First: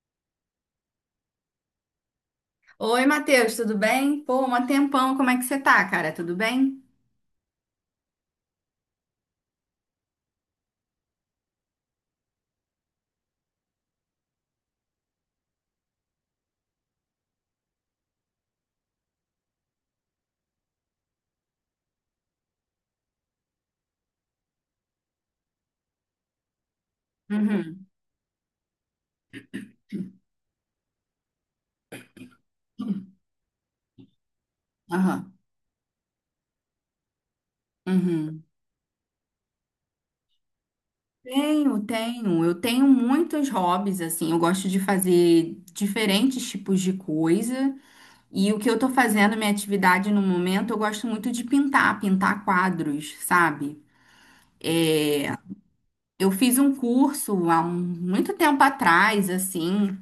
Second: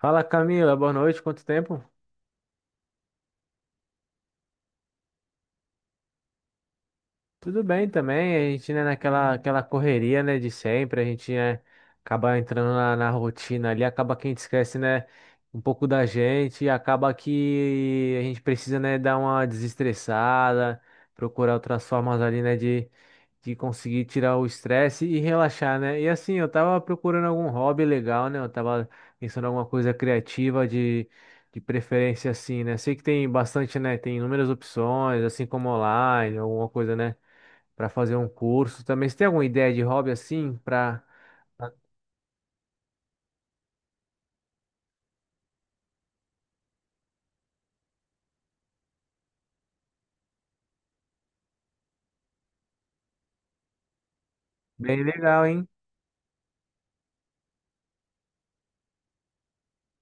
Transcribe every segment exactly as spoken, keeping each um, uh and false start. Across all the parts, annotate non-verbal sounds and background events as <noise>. Fala Camila, boa noite, quanto tempo? Oi, Matheus, tudo bem? Pô, um tempão, como é que você tá, cara? Tudo bem? Tudo bem também, a gente, né, naquela aquela correria, né, de sempre, a gente, né, acaba entrando na, na rotina ali, acaba que a gente esquece, né, um pouco da gente, e acaba que a gente precisa, né, dar uma desestressada, procurar outras formas ali, né, de, de conseguir tirar o estresse e relaxar, né, e assim, eu tava procurando algum hobby Uhum, legal, né, eu tava pensando em alguma coisa criativa de... De preferência assim, né? Sei que tem bastante, né? Tem inúmeras opções, aham, assim como online, alguma coisa, né? Para fazer um uhum. curso também. Você tem alguma ideia de hobby assim para Tenho, tenho. Eu tenho muitos hobbies, assim. Eu gosto de fazer diferentes tipos de coisa. E o que eu tô fazendo, minha atividade no momento, eu gosto muito de pintar, pintar quadros, sabe? bem legal, hein? Eu fiz um curso há um- muito tempo atrás, assim,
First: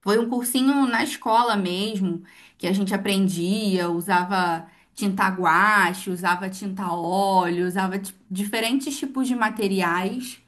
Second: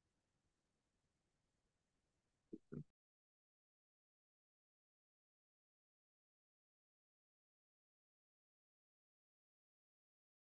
foi um cursinho na escola mesmo, que a gente aprendia, usava tinta guache, usava tinta óleo, usava ti- diferentes tipos de materiais.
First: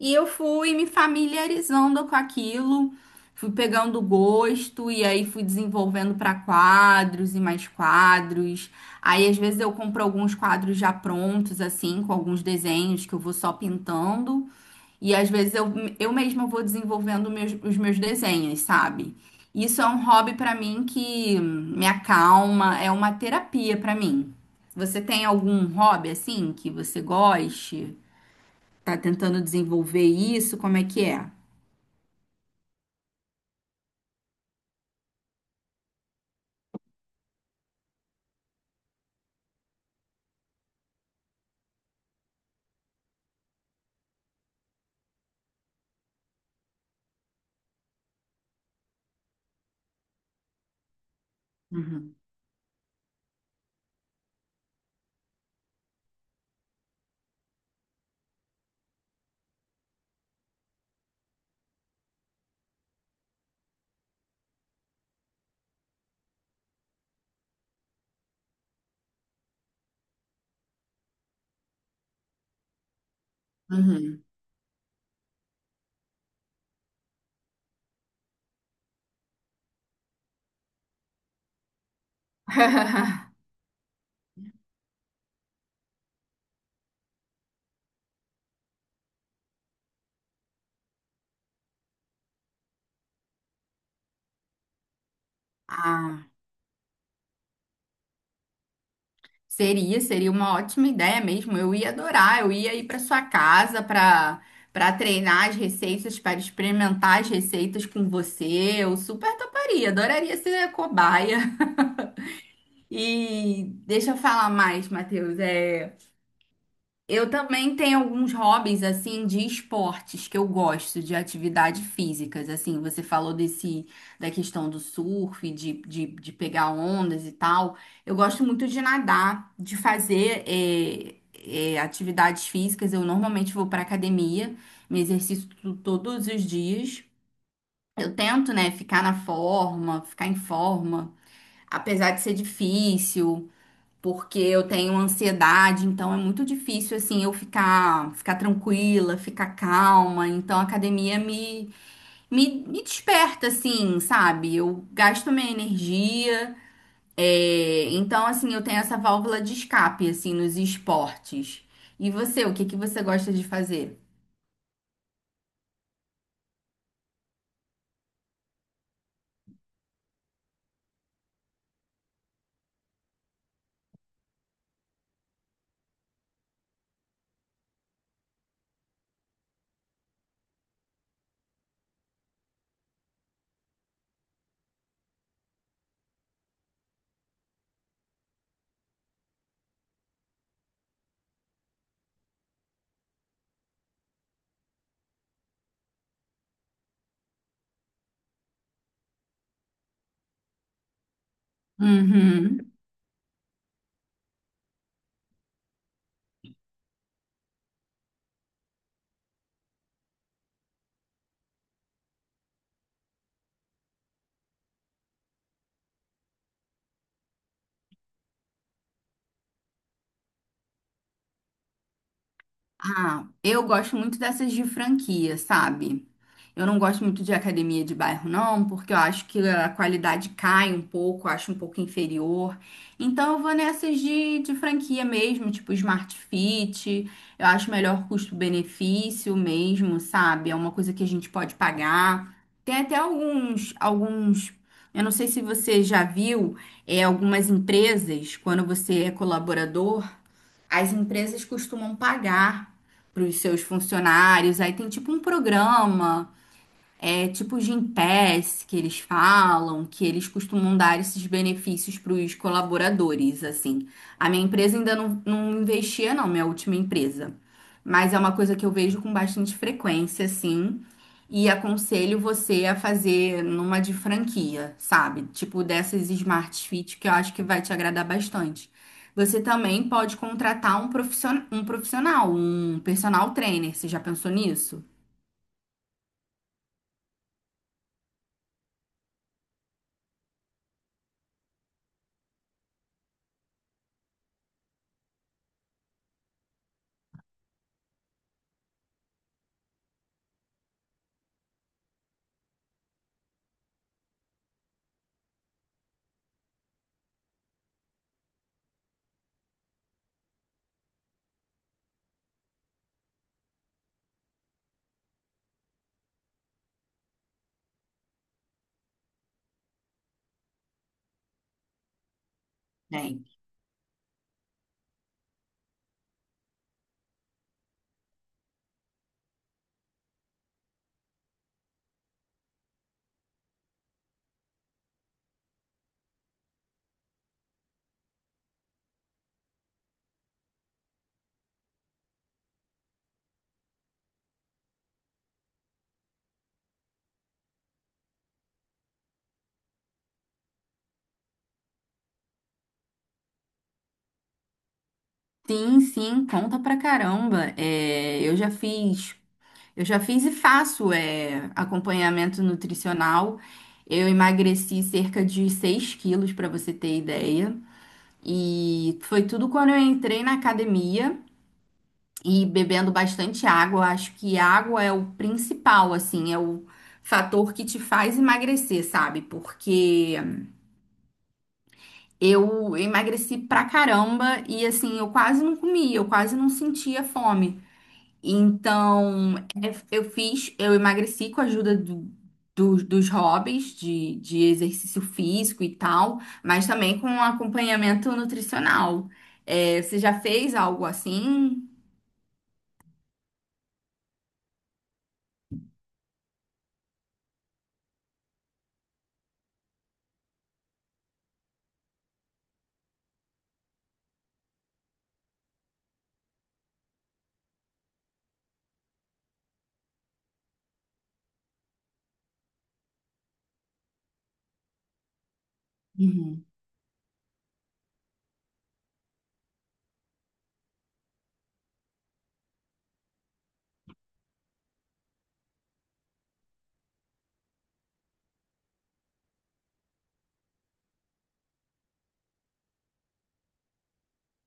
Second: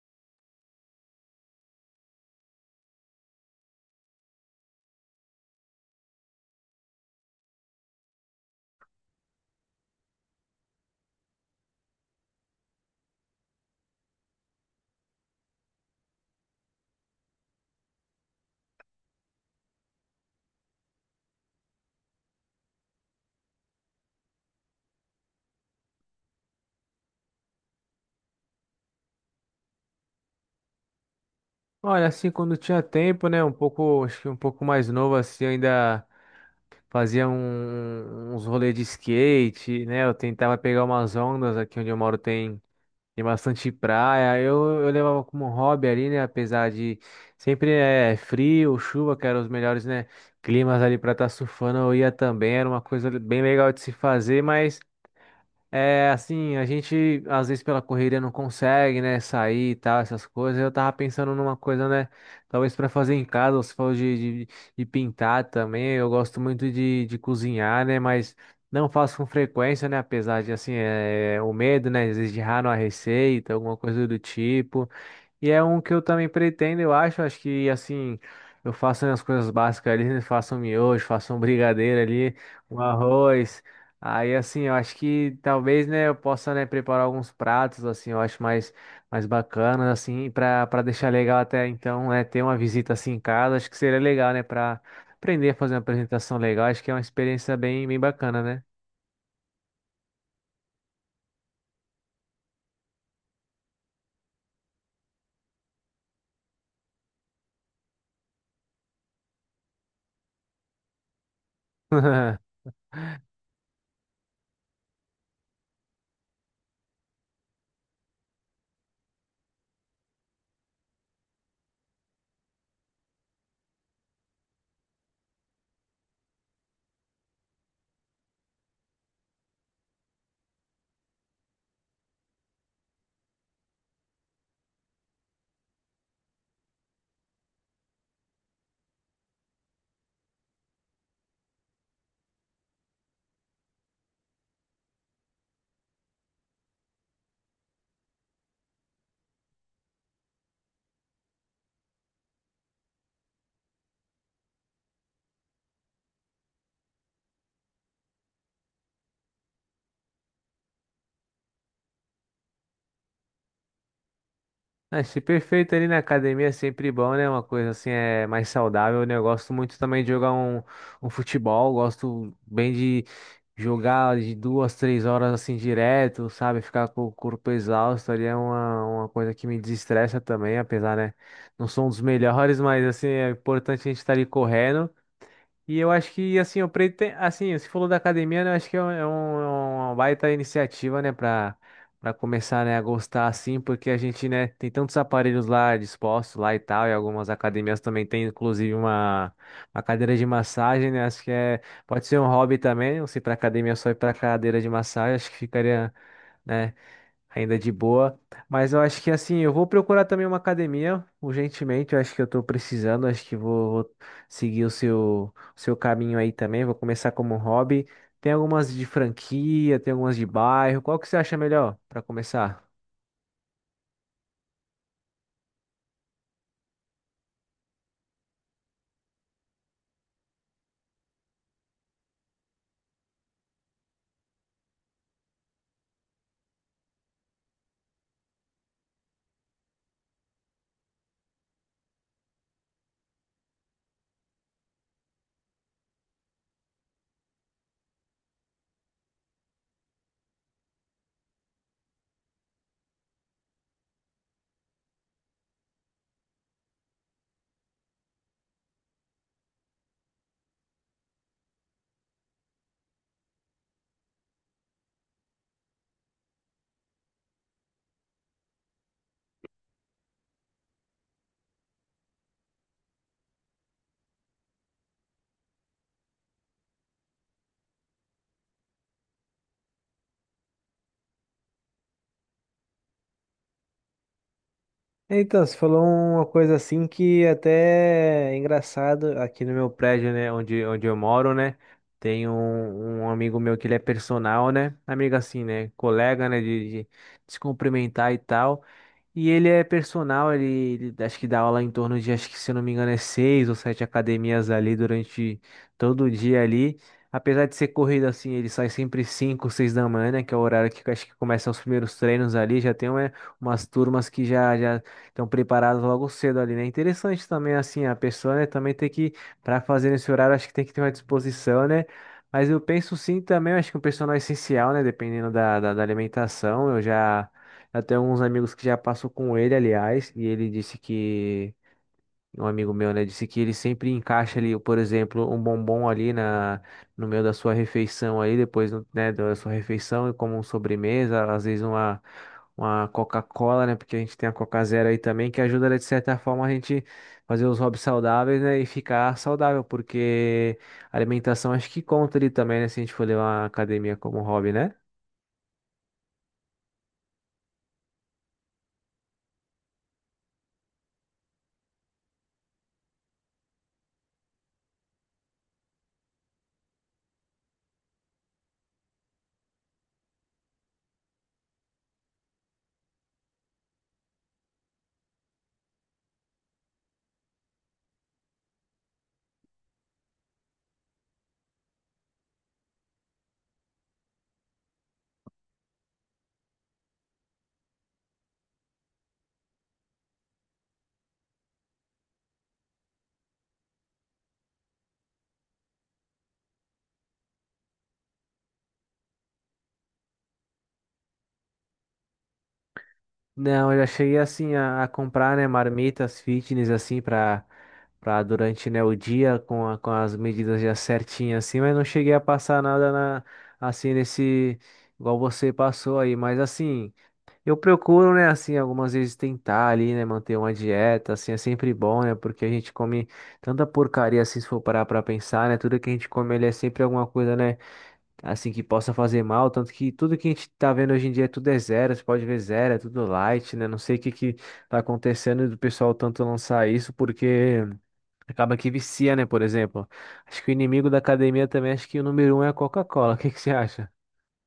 E eu fui me familiarizando com aquilo, fui pegando gosto e aí fui desenvolvendo para quadros e mais quadros. Aí às vezes eu compro alguns quadros já prontos, assim, com alguns desenhos que eu vou só pintando. E às vezes eu, eu mesma vou desenvolvendo meus- os meus desenhos, sabe? Isso é um hobby pra mim que me acalma, é uma terapia pra mim. Você tem algum hobby assim que você goste? Tá tentando desenvolver isso? Como é que é? Olha, assim, quando tinha tempo, né, um pouco, acho que um pouco mais novo assim, eu ainda fazia um- um, uns rolês de skate, né? Eu tentava pegar umas ondas aqui onde eu moro tem tem bastante praia, eu, eu levava como hobby ali, né? Apesar de sempre é frio, chuva, que eram os melhores, né? Climas ali para estar surfando, eu ia Uhum. também, era uma coisa bem legal de se fazer, mas é, assim, a gente às vezes pela correria não consegue, né, sair e tal, essas coisas. Eu tava pensando numa coisa, né, talvez pra fazer em casa, você falou de, de, de pintar também. Eu gosto muito de, de cozinhar, né, mas não faço com frequência, né, apesar de, assim, é, o medo, né, às vezes de errar numa receita, alguma coisa do Uhum. tipo. E é um que eu também pretendo, eu acho. Acho que assim, eu faço as coisas básicas ali, né? Faço um miojo, faço um brigadeiro ali, um <laughs> arroz. Aí assim, eu acho que talvez, né, eu possa, né, preparar alguns pratos assim, eu acho mais mais bacanas assim, para para deixar legal até então, né, ter uma visita assim em casa, acho que seria legal, né, para aprender a fazer uma Ah, apresentação legal. Acho que é uma experiência bem bem bacana, né? seria, seria uma ótima ideia mesmo. Eu ia adorar. Eu ia ir para sua casa para para treinar as receitas, para experimentar as receitas com você. Eu super toparia, adoraria ser cobaia. <laughs> <laughs> E deixa eu falar mais, Matheus. É, eu também tenho alguns hobbies assim de esportes que eu gosto, de atividades físicas. Assim, você falou desse da questão do surf, de, de, de pegar ondas e tal. Eu gosto muito de nadar, de fazer é, é, atividades físicas. Eu normalmente vou para academia, me exercito todos os dias. Eu tento, né, ficar na forma, ficar em forma, apesar de ser difícil porque eu tenho ansiedade, então é muito difícil assim eu ficar ficar tranquila, ficar calma. Então a academia me me, me desperta assim, sabe? Eu gasto minha energia. é, Então assim eu tenho essa válvula de escape assim nos esportes. E você, o que que você gosta de fazer? Achei perfeito ali na academia, é sempre bom, né? Uma coisa assim é mais saudável, né? Eu gosto muito também de jogar um, um futebol, gosto bem de jogar de duas, três horas assim direto, sabe? Ficar com o corpo exausto ali é uma, uma coisa que me desestressa também, apesar, né? Não sou um dos melhores, <laughs> mas assim, é importante a gente estar ali correndo. E eu acho que, assim, o Preto tem, assim, você falou da academia, né? Eu acho que é um, é um- é uma baita iniciativa, né, para para começar, né, a gostar, assim, porque a gente, né, tem tantos aparelhos lá dispostos lá e tal, e algumas academias também tem, inclusive, uma, uma cadeira de massagem, né? Acho que é, pode ser um hobby Uhum. também, não sei, para academia só ir para cadeira de massagem, acho que ficaria, né? Ainda de boa. Mas eu acho que assim, eu vou procurar também uma academia urgentemente. Eu acho que eu tô precisando. Acho que vou, vou seguir o seu, o seu caminho aí também. Vou começar como um hobby. Tem algumas de franquia, tem algumas de bairro. Qual que você acha melhor para começar? Ah, eu gosto muito dessas de franquia, sabe? Eu não gosto muito de academia de bairro, não, porque eu acho que a qualidade cai um pouco, eu acho um pouco inferior. Então eu vou nessas de, de franquia mesmo, tipo Smart Fit. Eu acho melhor custo-benefício mesmo, sabe? É uma coisa que a gente pode pagar. Tem até alguns, alguns. Eu não sei se você já viu, é, algumas empresas, quando você é colaborador. As empresas costumam pagar para os seus funcionários, aí tem tipo um programa, é tipo o Gympass que eles falam, que eles costumam dar esses benefícios para os colaboradores, assim. A minha empresa ainda não, não investia, não, minha última empresa. Mas é uma coisa que eu vejo com bastante frequência, assim. E aconselho você a fazer numa de franquia, sabe? Tipo dessas Smart Fit, que eu acho que vai te agradar bastante. Você também pode contratar um profissional, um profissional, um personal trainer. Você já pensou nisso? Então, você falou uma coisa assim que até é engraçado aqui no meu prédio, né, onde, onde eu moro, né, tem um, um amigo meu que ele é personal, né, amigo assim, né, colega, né, de, de de se cumprimentar e tal. E ele é personal, ele, ele acho que dá aula em torno de, acho que se eu não me engano, é seis ou sete academias ali durante todo o dia ali. Apesar de ser corrido assim, ele sai sempre cinco, seis da manhã, né, que é o horário que acho que começam os primeiros treinos ali. Já tem uma- umas turmas que já já estão preparadas logo cedo ali, né? Interessante também assim a pessoa, né, também tem que para fazer nesse horário, acho que tem que ter uma disposição, né? Mas eu penso sim também, eu acho que um personal é essencial, né, dependendo da, da da alimentação. Eu já eu tenho alguns amigos que já passou com ele, aliás, e ele disse que, um amigo meu, né, disse que ele sempre encaixa ali, por exemplo, um bombom ali na, no meio da sua refeição aí, depois, né, da sua refeição e como sobremesa, às vezes uma, uma Coca-Cola, né, porque a gente tem a Coca Zero aí também, que ajuda, né, de certa forma, a gente fazer os hobbies saudáveis, né, e ficar saudável, porque a alimentação acho que conta ali também, né, se a gente for levar a academia como hobby, né? Sim, sim, conta pra caramba. É, eu já fiz, eu já fiz e faço é, acompanhamento nutricional. Eu emagreci cerca de seis quilos, pra você ter ideia. E foi tudo quando eu entrei na academia e bebendo bastante água. Eu acho que água é o principal, assim, é o fator que te faz emagrecer, sabe? Porque eu emagreci pra caramba e assim, eu quase não comia, eu quase não sentia fome. Então, é, eu fiz, eu emagreci com a ajuda do- dos dos hobbies de, de exercício físico e tal, mas também com um acompanhamento nutricional. É, você já fez algo assim? Não, eu já cheguei assim a, a comprar, né, marmitas fitness assim para para durante, né, o dia com, a- com as medidas já certinhas assim, mas não cheguei a passar nada na assim nesse igual você passou aí, mas assim, eu procuro, né, assim, algumas vezes tentar ali, né, manter uma dieta, assim, é sempre bom, né, porque a gente come tanta porcaria assim se for parar para pensar, né, tudo que a gente come ele é sempre alguma coisa, né, assim que possa fazer mal, tanto que tudo que a gente tá vendo hoje em dia tudo é zero, você pode ver zero, é tudo light, né? Não sei o que que tá acontecendo do pessoal tanto lançar isso, porque acaba que vicia, né? Por exemplo, acho que o inimigo da academia também, acho que o número um é a Coca-Cola, o que que você acha?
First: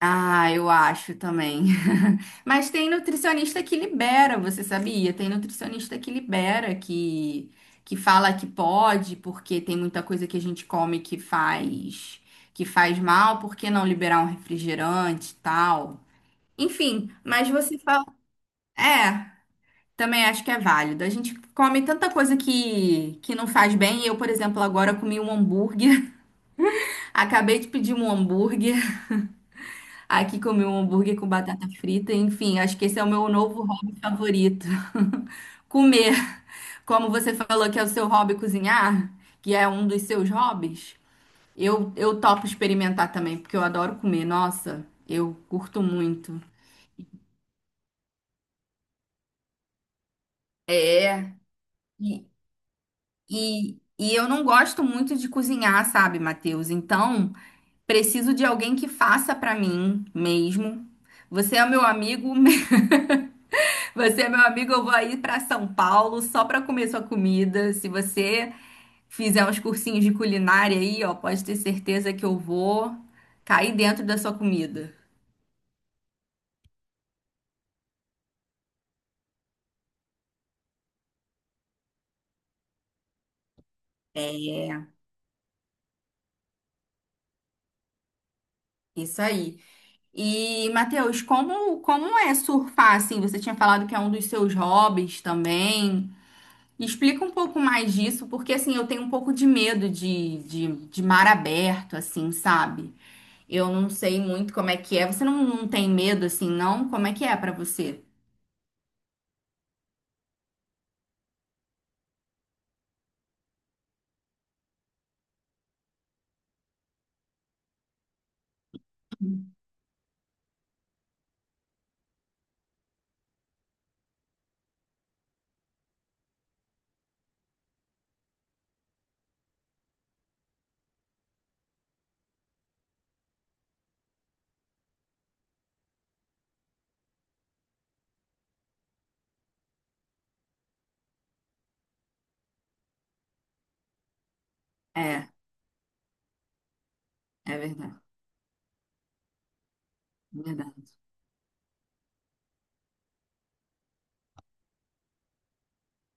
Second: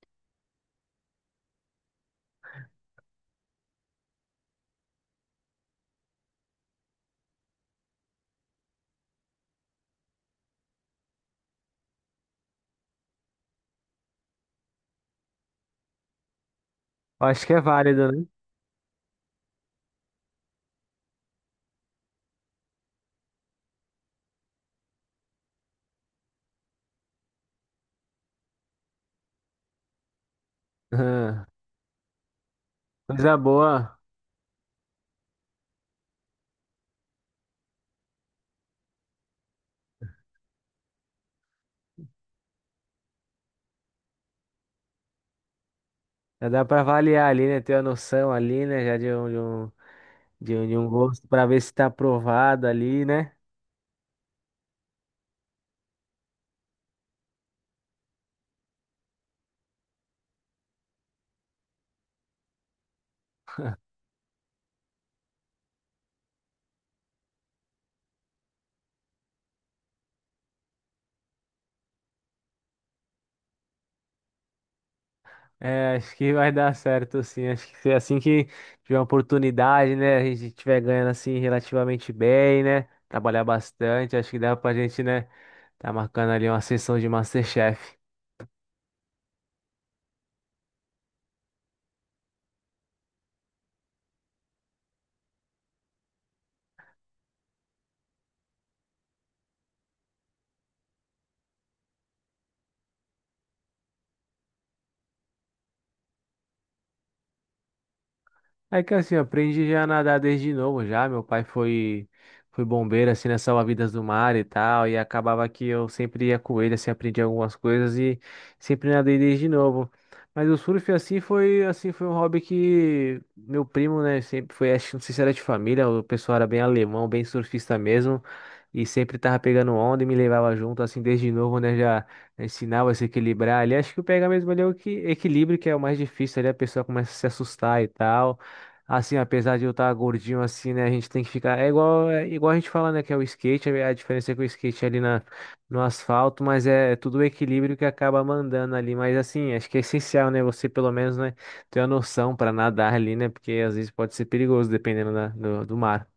Ah, eu acho também. <laughs> Mas tem nutricionista que libera, você sabia? Tem nutricionista que libera, que, que fala que pode, porque tem muita coisa que a gente come que faz que faz mal, por que não liberar um refrigerante e tal? Enfim, Eu acho mas que é você fala. válido, né? É, também acho que é válido. A gente come tanta coisa que, que não faz bem. Eu, por exemplo, agora comi um hambúrguer. <laughs> Acabei de pedir um hambúrguer. Aqui comi um hambúrguer com Ah, batata frita, enfim, acho que esse é o meu coisa novo hobby boa, favorito. <laughs> Comer. Como você falou que é o seu hobby cozinhar, que é um dos seus hobbies, eu, eu topo experimentar também, porque eu adoro comer. Nossa, eu curto muito. já dá pra avaliar ali, né? Ter uma noção ali, né? Já de um, de um, de um, de um gosto pra ver se tá E, aprovado ali, né? e, e eu não gosto muito de cozinhar, sabe, Matheus? Então, preciso de alguém que faça pra mim mesmo. Você é meu amigo, <laughs> você é meu amigo, eu vou aí para São Paulo só para comer sua comida. Se você fizer uns cursinhos de culinária aí, ó, pode ter certeza que eu vou cair dentro da sua comida. É, acho que vai dar certo, sim. Acho que assim que tiver uma oportunidade, né? A gente tiver ganhando assim relativamente bem, né? Trabalhar bastante, acho que dá pra É, gente, né? Tá marcando ali uma sessão de MasterChef. isso aí. E, Matheus, como, como é surfar assim? Você tinha falado que é um dos seus hobbies também. Explica um pouco mais disso, porque assim, eu tenho um pouco de medo de, de, de mar aberto, assim, sabe? Eu não sei muito como é que é. Você não, não tem medo assim, não? Como é que é pra você? É que assim, eu aprendi já a nadar desde novo já. Meu pai foi foi bombeiro assim nas salva-vidas do mar e tal, e acabava que eu sempre ia com ele, assim, aprendi algumas coisas e sempre nadei desde novo. Mas o surf assim foi assim foi um hobby que meu primo, né, sempre foi, acho, não sei se era de família, o pessoal era bem alemão, bem surfista mesmo. E sempre tava pegando onda e me levava junto, assim, desde novo, né? Já ensinava a se equilibrar ali. Acho que o pegar mesmo ali é o que, equilíbrio, que é o mais difícil ali, a pessoa começa a se assustar e tal. Assim, apesar de eu estar gordinho assim, né, a gente tem que ficar. É igual, é igual a gente fala, né, que é o skate, é a diferença é que o skate é ali na, É, no asfalto, mas é, é tudo o é equilíbrio que verdade, acaba mandando ali. Mas assim, acho que é essencial, né, você verdade, pelo menos, né, ter a noção para nadar ali, né, porque às vezes pode ser perigoso dependendo da- do, do mar.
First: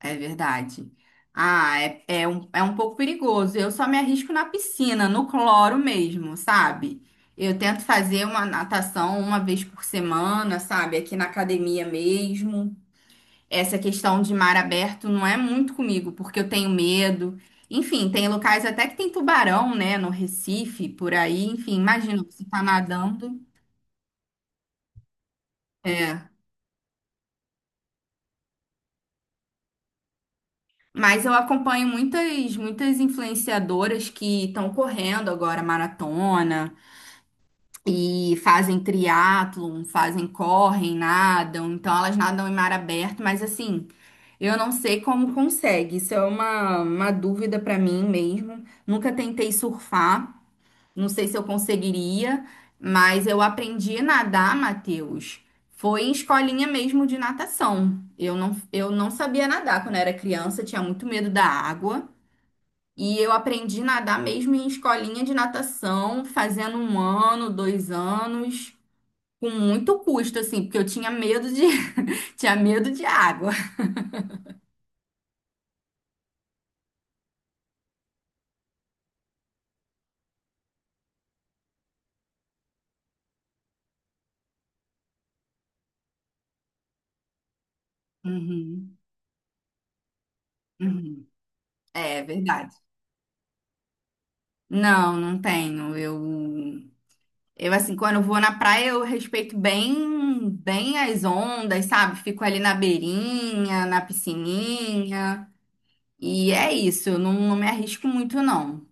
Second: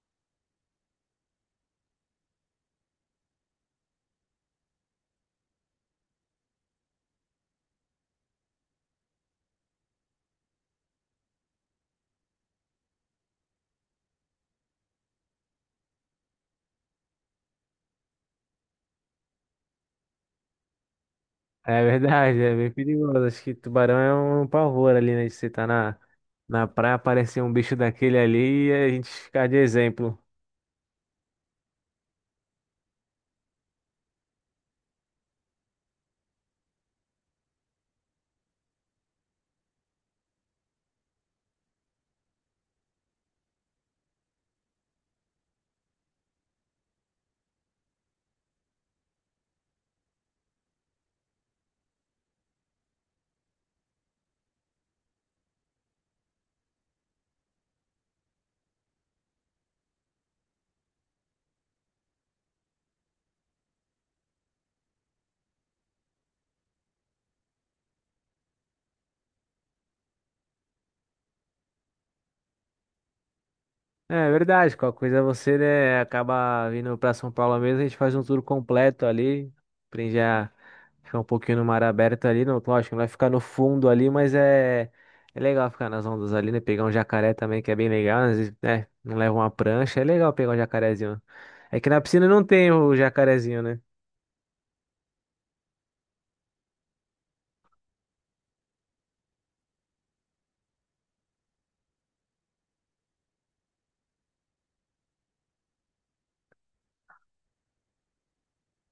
é verdade. Ah, é, é um, é um pouco perigoso. Eu só me arrisco na piscina, no cloro mesmo, sabe? Eu tento fazer uma natação uma vez por semana, sabe? Aqui na academia mesmo. Essa questão de mar aberto não é muito comigo, porque eu tenho medo. Enfim, tem locais até que tem tubarão, né? No Recife, por aí. Enfim, É imagina, verdade, você é tá bem perigoso. nadando. Acho que tubarão é um pavor ali, né, de você estar na, É. na praia, aparecer um bicho daquele ali e a gente ficar de exemplo. Mas eu acompanho muitas, muitas influenciadoras que estão correndo agora maratona e fazem triatlon, fazem, correm, nadam. Então elas nadam em mar aberto, mas assim, eu não sei como consegue. Isso é uma, uma dúvida para mim mesmo. Nunca tentei surfar, não sei se eu conseguiria, mas eu aprendi a nadar, Matheus. Foi em escolinha mesmo de natação. Eu não, eu não sabia nadar quando era criança, tinha muito medo da água. E eu aprendi a nadar mesmo em escolinha de natação, fazendo um ano, dois anos, com muito custo, assim, porque eu tinha medo de, <laughs> tinha medo de água. É verdade, qualquer coisa você, né, acaba vindo pra São Paulo mesmo, a gente faz um tour completo ali, aprende a ficar um pouquinho no mar aberto ali, não, lógico, não vai ficar no fundo ali, mas é, é legal ficar nas ondas ali, né, pegar um jacaré também, que é bem legal, às vezes, né, Uhum, não leva uma prancha, é legal pegar um jacarezinho. uhum. É que na É piscina não tem verdade. o jacarezinho, né? Não, não tenho. Eu, eu assim, quando eu vou na praia, eu respeito bem, bem as ondas, sabe? Fico ali na beirinha, na piscininha. E é isso, eu não, não me arrisco muito, não.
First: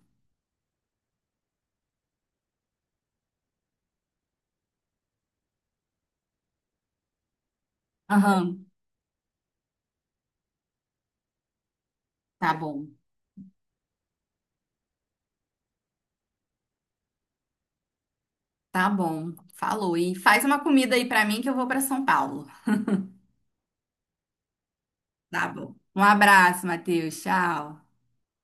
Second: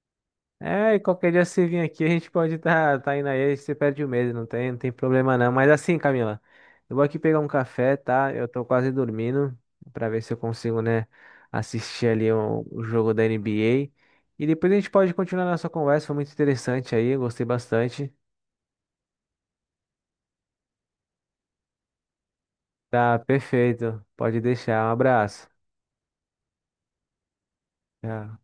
É, e qualquer dia você vir aqui, a gente pode estar tá, tá indo aí, você perde o medo, não tem, não tem problema não. Mas assim, Camila, eu vou aqui pegar um café, tá? Eu tô Aham. quase dormindo, pra ver se eu consigo, né, assistir ali Tá o, o bom. jogo da N B A. E depois a gente pode continuar nossa conversa, foi muito interessante aí, eu gostei bastante. Tá bom. Falou. E faz uma comida aí pra mim que eu vou pra São Paulo. Tá, perfeito, pode deixar, um abraço. Tá bom. Um abraço, Matheus. Tchau. Tchau.